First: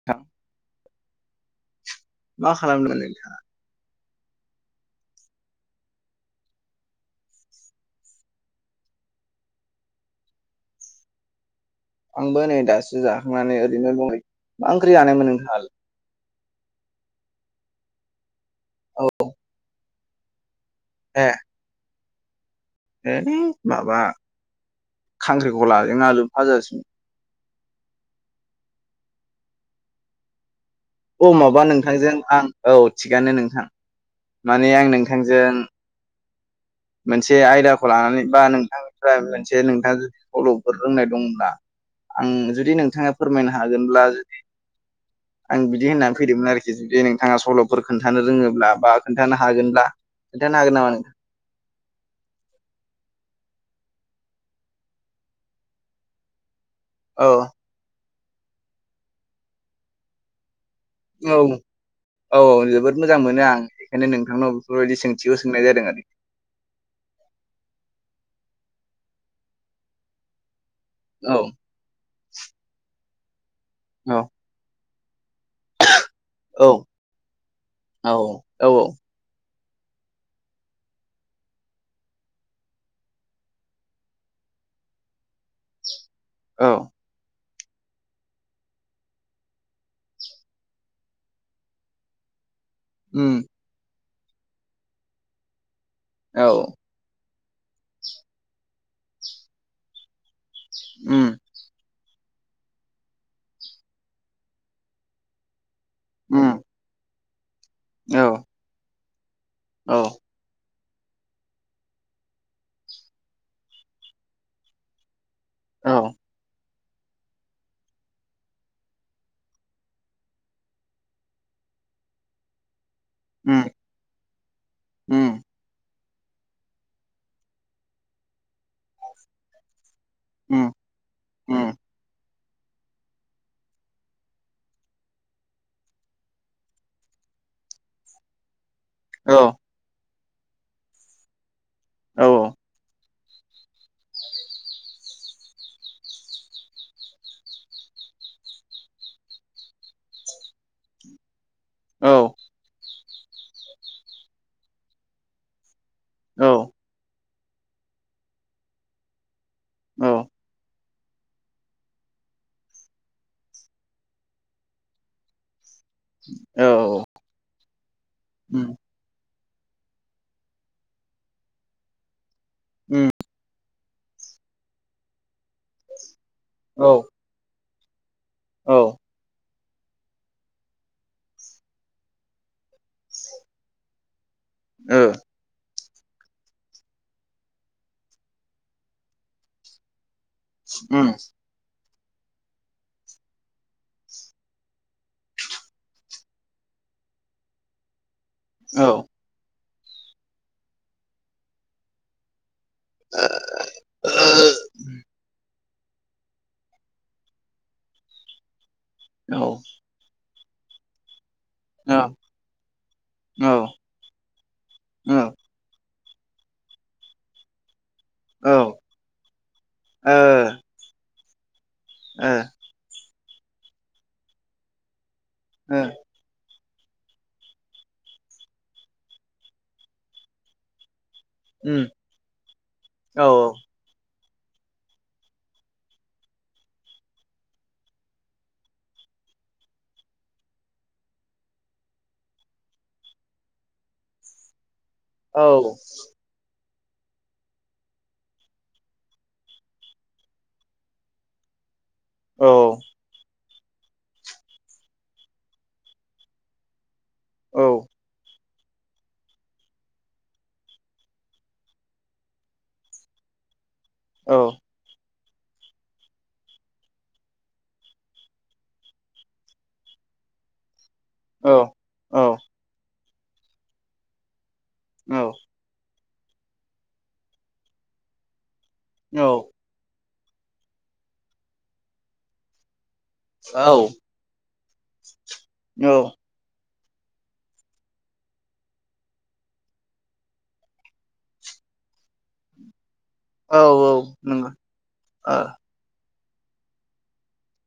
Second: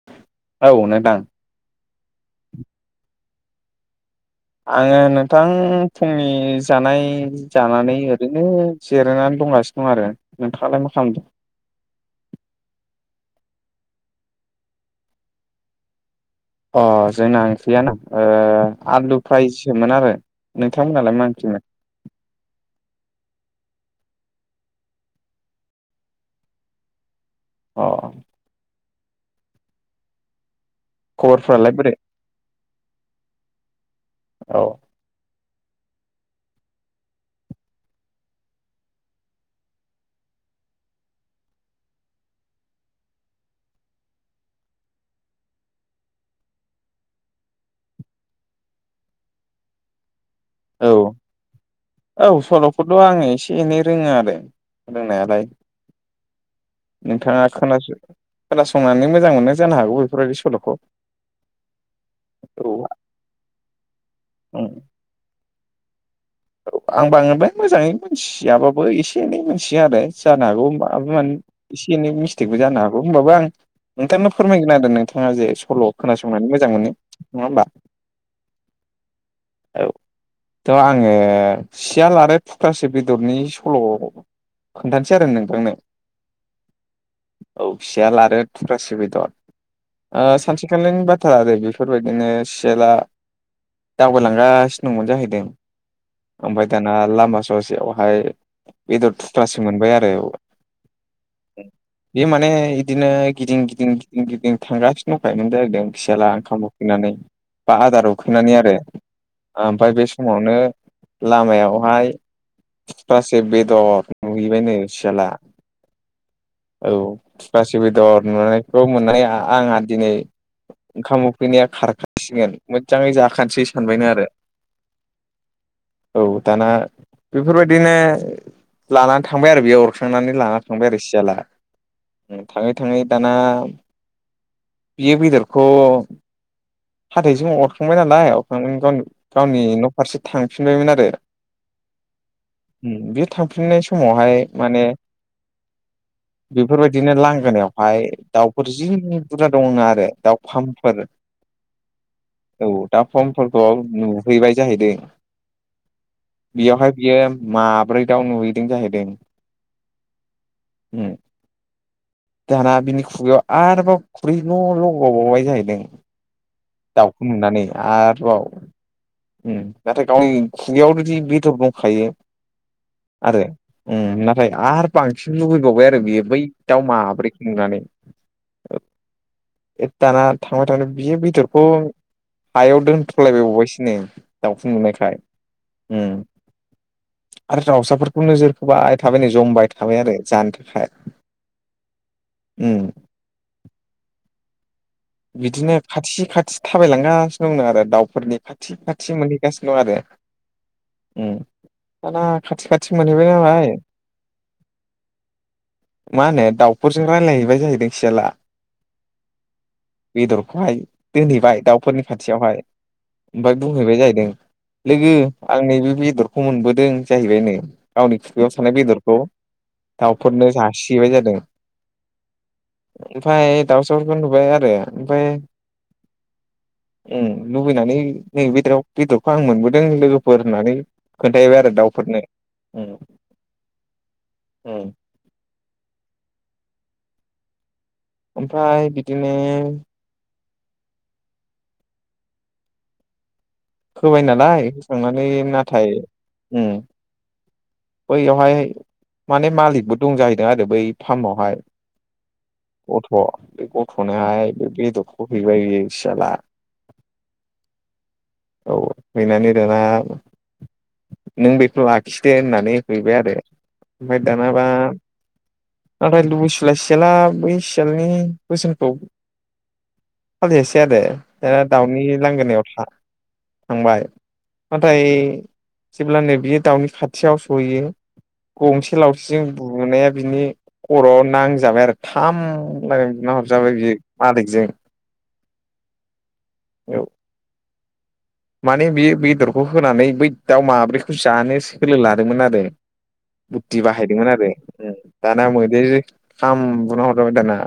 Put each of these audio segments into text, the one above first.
[unintelligible] औ नोंथां मा खालामदोंमोन नोंथांआ आङो नोंथां फुंनि जानाय जानानै ओरैनो जिरायनानै दंगासिनो दं आरो नोंथाङालाय मा खालामदों आंबो नै दासो जाखांनानै ओरैनो दं नै मा ओंख्रि जानाय मोन नोंथांआलाय अ जोंना ओंख्रियाना ओ औ आलु फ्रायसोमोन आरो नोंथांमोनहालाय मा ओंख्रिमोन ऐ माबा खांख्रिखलाजों आलु फाजासोमोन अ औ माबा खबरफ्रालाय बोरै? नोंथांजों आं औ थिगानो नोंथां औ माने आं नोंथांजों मोनसे आयदाखौ लानानै बा नोंथांनिफ्राय मोनसे नोंथाङा जुदि सल'फोर रोंनाय दंब्ला आं जुदि नोंथाङा फोरमायनो हागोनब्ला जुदि आं बिदि होननानै फैदोंमोन आरोखि जुदि नोंथाङा सल'फोर खोन्थानो रोङोब्ला बा खोन्थानो हागोनब्ला खिनथानो हागोन औ नामा नोंथां औ सल'खौथ' आङो एसे एनै रोङो आरो रोंनायालाय औ नोंथाङा खोनासंनानै मोजां मोनो जानो हागौ बेफोरबायदि सल'खौ औ औ जोबोद मोजां मोनो आं बेखायनो नोंथांनाव बेफोरबायदि सों थिखौ सोंनाय जादों आरो औ आं बांद्राय मोजाङै मिथियाबाबो एसे एनै मोनथिया आरो जानो हागौ माबा औ माबि एसे एनै मिस्टेकबो जानो हागौ होमबाबो आं औ नोंथांनो फोरमायगोन आरो नोंथाङा जे सल' खोनासंनानै मोजां मोनो नङा होमबा औ औ औ थ आं आङो सियाल आरो थुख्रासो बेदरनि सल' खोन्थानोासै आरो नोंथांनो औ औ सियाल लारो आरो थुख्रासे बेदर सानसेखालिनि बाथ्रा आरो बेफोरबायदिनो सियाला उम दावबायलांगासिनो दंमोन जाहैदों औ ओमफाय दाना लामा ससेयावहाय बेदर थुथ्लासे मोनबाय आरो औ उम बे माने इदिनो गिदिं गिदिं गिदिं गिदिं थांगासिनो दंखायोमोन जाहैदों सियाला उम ओंखाम उखैनानै बा आदार औ उखैनानै आरो औ ओमफाय बे समावनो लामायावहाय थु्ख्रासे बेदर नुहैबाय नो सियाला औ औ थुख्रासे बेदर नुनायखौ मोननाय आंहा दिनै ओंखाम उखैनाया खारखासिगोन मोजाङै उम जाखानोसै सानबायनो आरो उम औ दाना बेफोरबायदिनो लानानै थांबाय आरो बेयाव थुखांनानै लाना उम थांबाय आरो सियाला उम थाङै थाङै दाना बियो बेदरखौ हाथाइजों अरखांबाय नालाय अरखांनायनि गावनि औ गावनि न' फारसे थांफिनबायमोन आरो औ औ बे थांफिननाय समावहाय माने [inaudible] बेफोरबायदिनो लांगोनायावहाय दाउफोर जि बुरजा दङ आरो दाउ फाम्पफोर औ औ दा फार्मफोरखौ नुहैबाय जाहैदों औ बेयावहाय बियो माब्रै दाउ नुहैदों जाहैदों औ। ओम। दाना बिनि खुगायाव आरोबाव खुरै न' लगावबावबाय जाहैदों। औ। खौ नुनानै आरोबाव उम नाथाय गावनि खुगायाव जुदि बिदर दंखायो उम आरो नाथाय आरो बांसिन लुबैबावबाय आरो बेयो बै दाव औ माब्रै खुंनानै। औ। दाना थांबाय थांबाय बि बेदरखौ हायाव दोनथ'लायबायबावबायसोनो। दावफुं ओ नुनायखाय उ आरो दाउसाफोरखौ नोजोर फोबाय थाबायनो जमबाय थाबाय आरो जानो थं उम ओम बिदिनो खाथि खाथि थाबायलांगासिनो दं नो आरो दाउफोरनि खाथि औ खाथि मानि गासिनो दं आरो दाना खाथि खाथि मोनहैबाय नालाय। मा होनो दाउफोरजों रायज्लायहैबाय जाहैदों खियाला। औ। बेदरखौहाय दोनहैबाय औ दाउफोरनि ओ खाथियावहाय ओमफ्राय ओ बुंहैबाय जाहैदों ओ लोगो उम आं नैबे बेदरखौ मोनबोदों जाहैबाय नो। गावनि खुगायाव औ औ थानाय बेदरखौ दाउफोरनो जासिबाय जादों ओ। ओमफ्राय दाउसाफोरखौ नुबाय आरो, ओमफ्राय ओ। ओम लुबैनानै नै बेदराव बेदरखौ आं मोनबोदों लोगोफोर होननानै खोन्थायबाय आरो दाउफोरनो। ओमफ्राय बिदिनो होबाय नालाय होखांनानै नाथाय उम बैयावहाय माने मालिकबो दं जाहैदों आरो बै फार्मावहाय। औ। गथ' बे गथ'नोहाय बे बेदरखौ हैबाय बे सियाला। औ। औ हैैनानै दाना नों बेखौ लाखिदो होननानै हैैबाय आरो। ओमफ्राय औ दानाबा नाथाय लुबैसुला सियाला बै सियालनि बोसोनखौ एसे आरो औ ओ दाउनि औ लांगोनायाव था थांबाय नाथाय औ जेब्लानो बियो दाउनि खाथियाव सहैयो। गंसे औ लावथिजों बुनाया बिनि खर'आव नांजाबाय आरो थाम नो। होना हरजाबाय बि मालिकजों। औ। औ। माने बे बेदरखौ होनानै बै दाउ माब्रैखौ जानो सोलो लादोंमोन आरो। औ बुद्धि औ बाहायदोंमोन आरो दाना मैदेरजों थाम बुना हरजाबाय दाना।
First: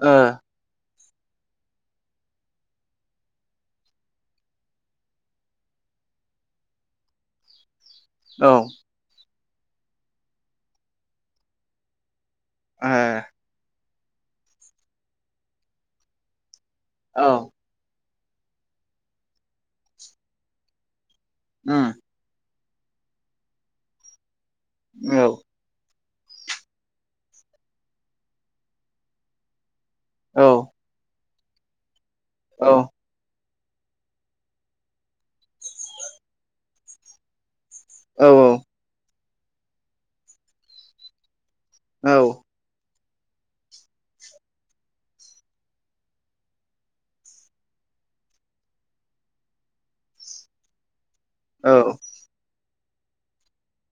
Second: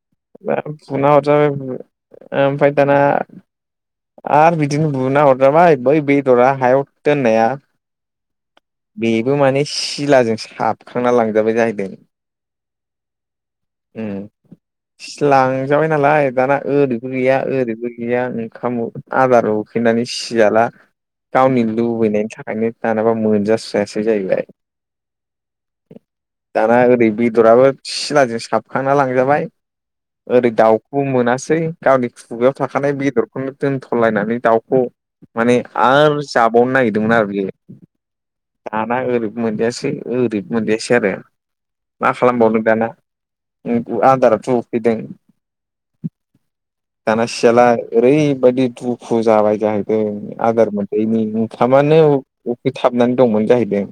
ओ दा फुना हरजाबाय ओमफफ्राय दाना आरो बिद बिदिनो बुना हरजाबाय बै बेदरा हायाव दोननाया। औ। बेबो माने सिलाजों साबखांना लांजाबाय जाहैदों। [unintelligible] ओ फिस लांजाबाय नालाय दाना ओरैबो गैया ओरैबो गैया। गैया ओंखाम उ आदार उखैनानै सियाला गावनि लुबैनायनि थाख आयनो दानाबा मोनजास्रायासो जाहैबाय। औ। दाना ओरै बेदराबो सिलाजों साबखांना लांजाबाय। ओ ओरै दाउखौ मोनासै गावनि खुगायाव ओ थाखानाय बेदरखौनो दोनथ'लायनानै दाउ ख' माने आरो जाबावनो नागिरदोंमोन आरो बेयो औ आना ओरो मोनजायासै ओरै मोनजायासै आरो मा ओ औ उम औ खालामबावनो दाना उम उ आदारथ' उखैदों दाना सियाला ओरैबायदि दुखु जाबाय। जाहैदों आदार मोन [unintelligible] नि औ ओंखामानो उ उखै थाबनानै दंमोन जाहैदों।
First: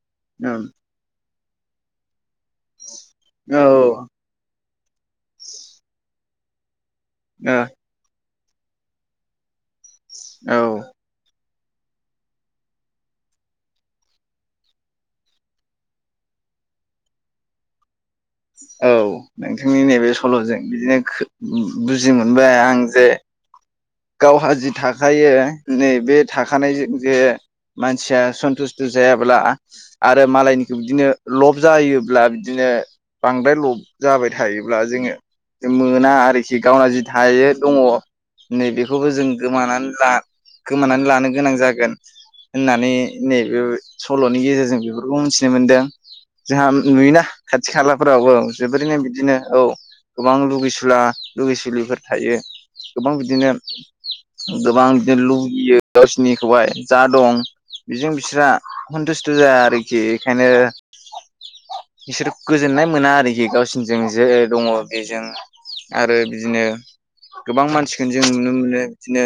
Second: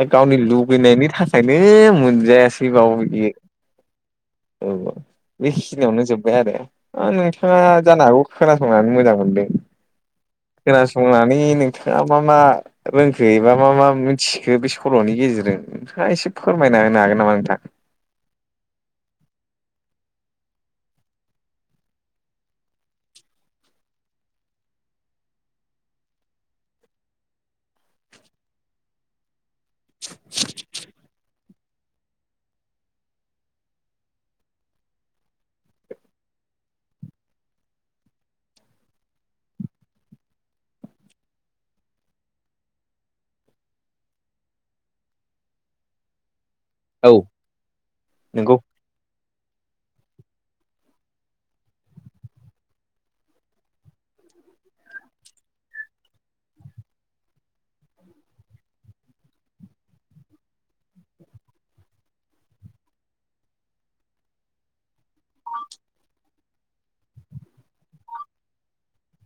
दा गावनि औ उम लुगैनायनि थाखायनो मोनजायासै बाव इयो। औ। औ बेखिनियावनो जोब्बाय आरो आ नोंथाङा जानो हागौ खोनासंनानै मोजां मोनदों ओ औ खोनासंनानै नों थाङा मा मा रोंखो एबा मा मा मिनथिखो बे सल'नि गेजेरजों नोंथाङा एसे फोरमायना होनो हागोन नामा नोंथां? औ नोंथांनि नैबे सल'जों बिदिनो खो बुजि मोनबाय आं जे गावहा जि थाखायो नै बे थाखानायजो जे मानसिया सन्तुस्थ' जायाब्ला आरो मालायनिखौ बिदिनो लब जायोब्ला बिदिनो बांदाय लब जाबाय थायोब्ला जोङो जोम मोना आरोखि गावना जि थायो दङ' नै बेेखौबो जों गोमानानै ला गोमानानै लानो गोनां जागोन। होननानै नैबे सल'नि गेजेरजों बेफोरखौ मिनथिनो मोनदों जोंहाम नंगौ नुयोना खाथि खालाफोरावबो जोबोरैनो बिदिनो औ। गोबां लुगैसुला लुगैसुलिफोर थायो गोबां बिदिनो गोबां [unintelligible] नो लुगैयो गावसिनिखौहाय जा दं बेजों बिस्रा हन्तुस्थ' जाया आरोखि इखायनो इसोर गोजोननाय मोना आरोखि गावसिनिजों जे ओ दङ' इ जों आरो बिदिनो गोबां मानसिखोनो जों नुनो मोनो [unintelligible] दिनो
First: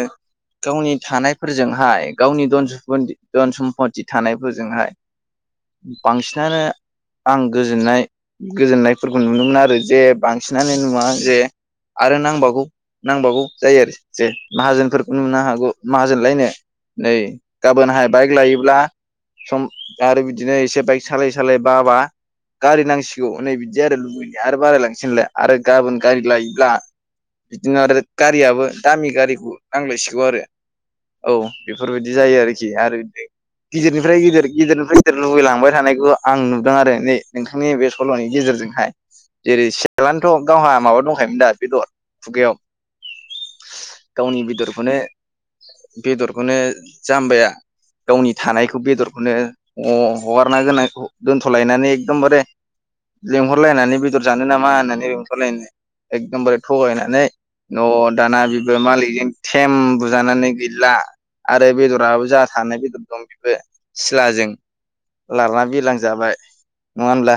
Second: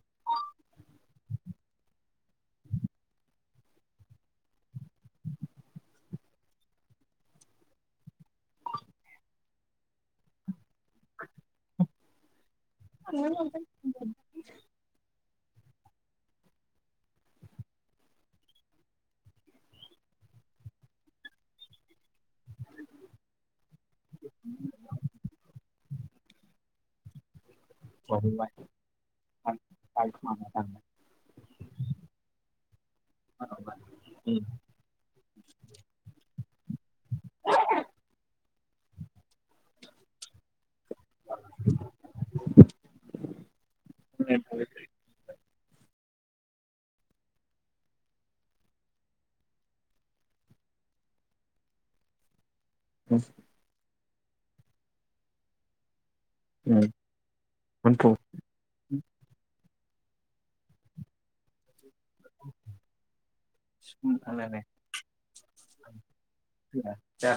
गावनि थानायफोरजोंहाय गावनि दन [unintelligible] सम्पथि थानायफोरजोंहाय बांसिनानो आं गोजोननाय गोजोननायफोरखौ नुनो मोना आरो जे बांसिनानो नुवा जे आरो नांबावगौ नांबावगौ जायो आरोख [unintelligible] जे माहाजोनफोरखौ नुनो हागौ माहाजोन लायनो नै गाबोनहाय बाइक लायोब्ला सम आरो बिदिनो एसे बाइक सालाय सालाय बाबा गारि नांसिगौ नै बिदि आरो लुबैनाय आरो बारायलांसैनलाय आरो गाबोन गारि लायोब्ला बिदिनो आरो गारियाबो दामि गारिखौ नांलायसिगौ आरो। औ बेफोरबायदि जायो आरोखि आरो [unintelligible] गिदिरनिफ्राय इदिर गिदिरनिफ्राय [unintelligible] लुबैलांबाय थानायखौ आं नुदों आरो नै नोंथांनि बे सल'नि गेजेरजोंहाय जेरै से [unintelligible] गावहा माबा दंखायोमोन दा बेदर खुगायाव औ गावनि नंगौ बेदरखौनो बेदरखौनो जामबाया गावनि थानायखौ बेदरखौनो अ हगारना गोनांखौ दोन्थ'लायनानै एकदमबारे लिंहरलायनानै बेदर जानो नामा होननानै लिंहरलायनो एकदमबारे थगायनानै न' औ दाना बेबो मालिकजों थेम बुजानानै गैला आरो बेदराबो जा थानाय बेदर दं बेबो सिलाजों लारना बिरलां जाबाय नङा होमब्ला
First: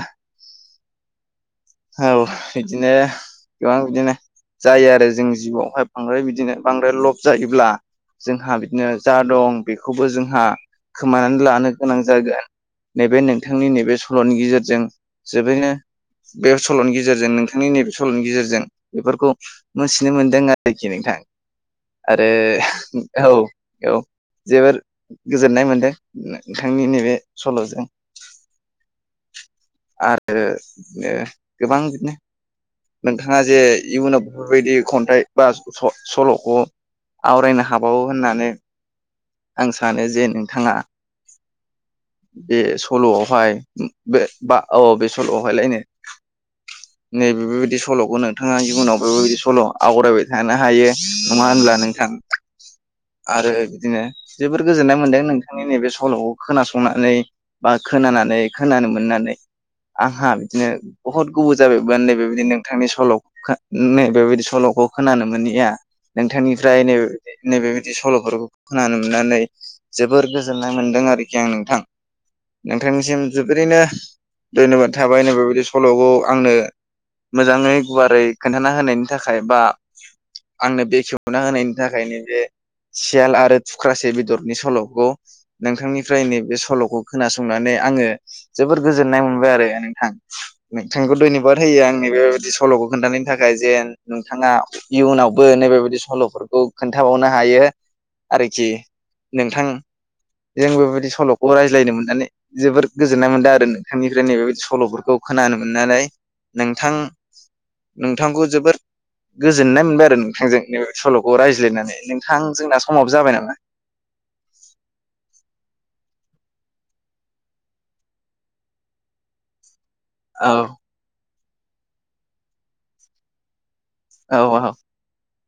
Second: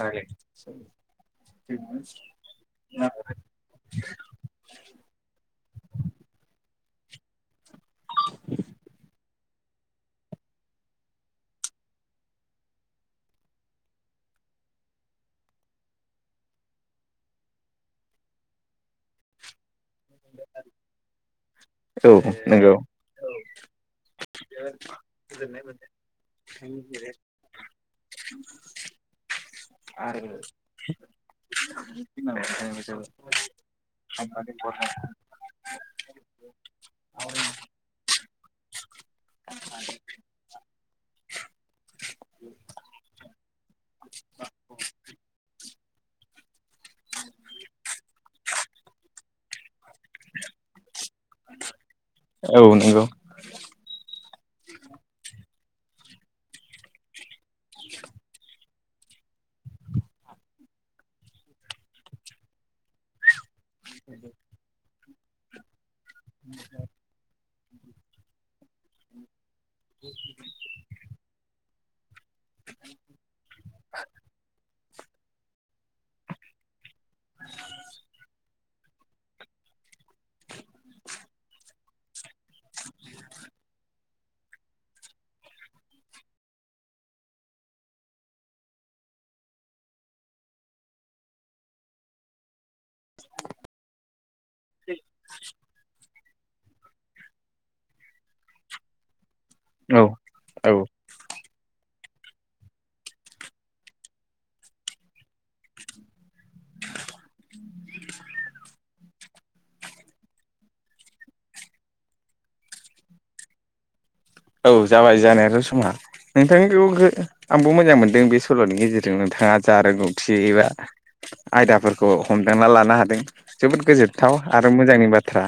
औ बिदिनो गोबां बिदिनो जायो आरो जोंनि जिउआवहाय बांद्राय बिदिनो बांद्राय लब जायोब्ला जोंहा बिदिनो जा दं बेखौबो जोंहा खोमानानै लानो गोनां जागोन। नैबे नोंथांनि नैबे सल'नि गेजेरजों जोबोरैनो बे सल'नि गेजेरजों नोंथांनि नैबे सल'नि गेजेरजों बेफोरखौ मोनथिनो मोनदों आरोखि नोंथां आरो नंगौ औ औ जोबोर गोजोननाय मोनदों नोंथांनि नैबे सल'जों। औ आरो ओ गोबां बिदिनो नोंथाङा जे इयुनाव बेफोरबायदि खन्थाइ बा सल'खौ आवराय बुंनो हाबावो होननानै आं सानो जे नोंथाङा बे सल'आवहाय बे बा औ बे सल'आवहायलायनो नैबे बेबायदि सल'खौ नोंथाङा इयुनाव ओ बेबायदि सल' आवरायबाय थानो हायो नङा होनब्ला नोंथां। औ नंगौ आरो बिदिनो जोबोर गोजोननाय मोन्दों नोंथांनि नैबे सल'खौ खोनासंनानै बा खोनानानै खोनानो मोननानै आंहा बिदिनो बहुत गोबाव जाबायमोन नै बे बिदि नोंथांनि सल' नै बेबायदि सल'खौ खोनानो मोननिया नोंथांनिफ्राय नै नैबेबायदि सल'फोरखौ खोनानो मोननानै जोबोर गोजोननाय मोन्दों आरोखि आं नोंथां। नोंथांनिसिम जोबोरैनो धन्यबाद थाबाय नैबेबायदि सल'खौ आंनो मोजाङै गुवारै खोन्थाना होनायनि थाखाय बा आंनो बेखेवना होनायनि थाखायनो बे सियाल आरो थुख्रासे बेदरनि सल'खौ नोंथांनिफ्राय नैबे सल'खौ खोनासंनानै आङो जोबोद गोजोननाय मोनबाय आरो नोंथां नोंथांखौ धन्यबाद होयो आंनि बेबायदि सल'खौ खोन्थानो नि थाखाय जेन नोंथाङा इयुनावबो नैबेबायदि सल'फोरखौ खोन्थाबावनो हायो आरोखि नोंथां औ जों बेबायदि सल'खौ रायज्लायनो मोननानै जोबोद गोजोननाय मोनदों आरो नोंथांनिफ्राय नैबेबायदि सल'फोरखौ खोनानो मोननानै नोंथां नोंथांखौ जोबोर गोजोननाय मोनबाय आरो नोंथांजों नै बे सल'खौ रायज्लायनानै नोंथां जोंना समाव जाबाय नामा। औ जाबाय जानायाथ' समा। नोंथांनिखौबो आंबो मोजां मोनदों बे सल'नि गेजेरजों नोंथाङा जा रोंगौ थि औ एबा आयदाफोरखौ हमदांना लानो हादों जोबोद गोजोनथाव औ आरो मोजांनि बाथ्रा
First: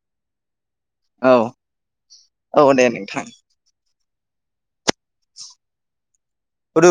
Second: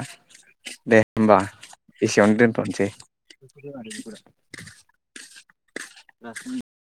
दे औ होमबा एसेयावनो औ दे दोनथ'नोसै। नोंथां